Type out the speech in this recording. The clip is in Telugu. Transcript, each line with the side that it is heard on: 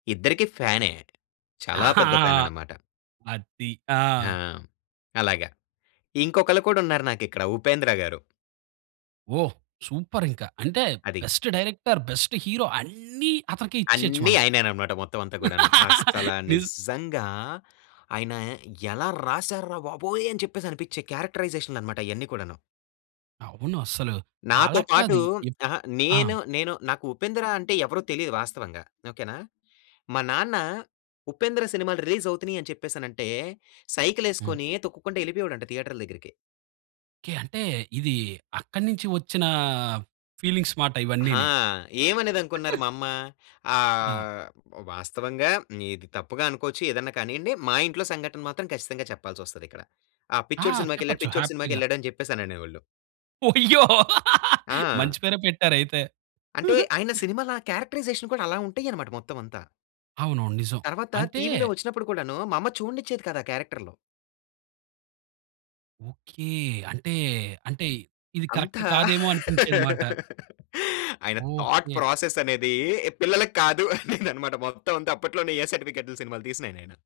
left: ఇద్దరికీ ఫ్యానే. చాలా
right: ఆహా!
left: పెద్ద ఫ్యాననమాట.
right: అది.
left: ఆ!
right: ఆ!
left: అలాగ. ఇంకొకళ్ళు కూడున్నారు నాకిక్కడ 'ఉపేంద్ర' గారు.
right: ఓహ్! సూపరింక. అంటే,
left: అది.
right: బెస్ట్ డైరెక్టర్, బెస్ట్ హీరో అన్నీ అతనికే ఇచ్చేయచ్చు
left: అన్నీ
right: మనం.
left: ఆయనేననమాట మొత్తవంతా కూడాను. అస్సలా
right: నిజ్
left: నిజ్జంగా "ఆయన ఎలా రాశారు రా బాబోయ్!" అని చెప్పేసనిపిచ్చె క్యారెక్టరైజేషన్లనమాట అయన్నీ కూడాను!
right: అవును. అస్సలు
left: నాతో
right: అలాగ కాదు.
left: పాటూ
right: ఎప్
left: అహ!
right: ఆ!
left: నేను, నేను నాకు 'ఉపేంద్ర' అంటే ఎవరో తెలీదు వాస్తవంగా. ఓకే నా? మా నాన్న 'ఉపేంద్ర' సినిమాలు రిలీజవుతున్నయని చెప్పేసనంటే,
right: హ్మ్.
left: సైకిలేసుకొనీ తొక్కుకుంట యెళ్ళిపోయేవోడంట థియేటర్ల దగ్గరికి.
right: ఓకే. అంటే, ఇదీ అక్కడి నించి ఒచ్చినా ఫీలింగ్స్ మాట
left: ఆ!
right: ఇవన్నీని.
left: ఏమనేదనుకున్నారు మా అమ్మ?
right: ఆ!
left: ఆహ్, వ్ వాస్తవంగా ఇది తప్పుగా అనుకోచ్చు, ఏదన్నా కానియ్యండి. మా ఇంట్లో సంఘటన మాత్రం ఖచ్చితంగా చెప్పాల్సొస్తదిక్కడ. ఆ
right: ఆ!
left: పిచ్చోడు సినిమాకెళ్ళాడు,
right: చెప్పచ్చు.
left: పిచ్చోడు
right: హ్యాపీగా.
left: సినిమాకెళ్ళాడని చెప్పేసననేవోళ్ళు.
right: వొయ్యో!
left: ఆ!
right: మంచి పేరే పెట్టారయితే.
left: అంటే, ఆయన సినిమాల ఆ క్యారెక్టరైజేషన్ కూడా అలా ఉంటయనమాట మొత్తవంతా.
right: అవునవును. నిజం.
left: తర్వాత
right: అంటే
left: టీవీలో ఒచ్చినప్పుడు కూడానూ, మా అమ్మ చూడనిచ్చేది కాదు ఆ క్యారెక్టర్లు.
right: ఓకే. అంటే, అంటే ఇది కరక్ట్
left: అంతా
right: కాదేమో అనిపించేదిమాట.
left: అయన థాట్
right: ఓకే.
left: ప్రాసెస్సనేదీ పిల్లలకి కాదు అనేదనమాట. మొత్తమంతా అప్పట్లోనే ఏ సర్టిఫికేట్లు సినిమాలు తీసినాయన ఆయన.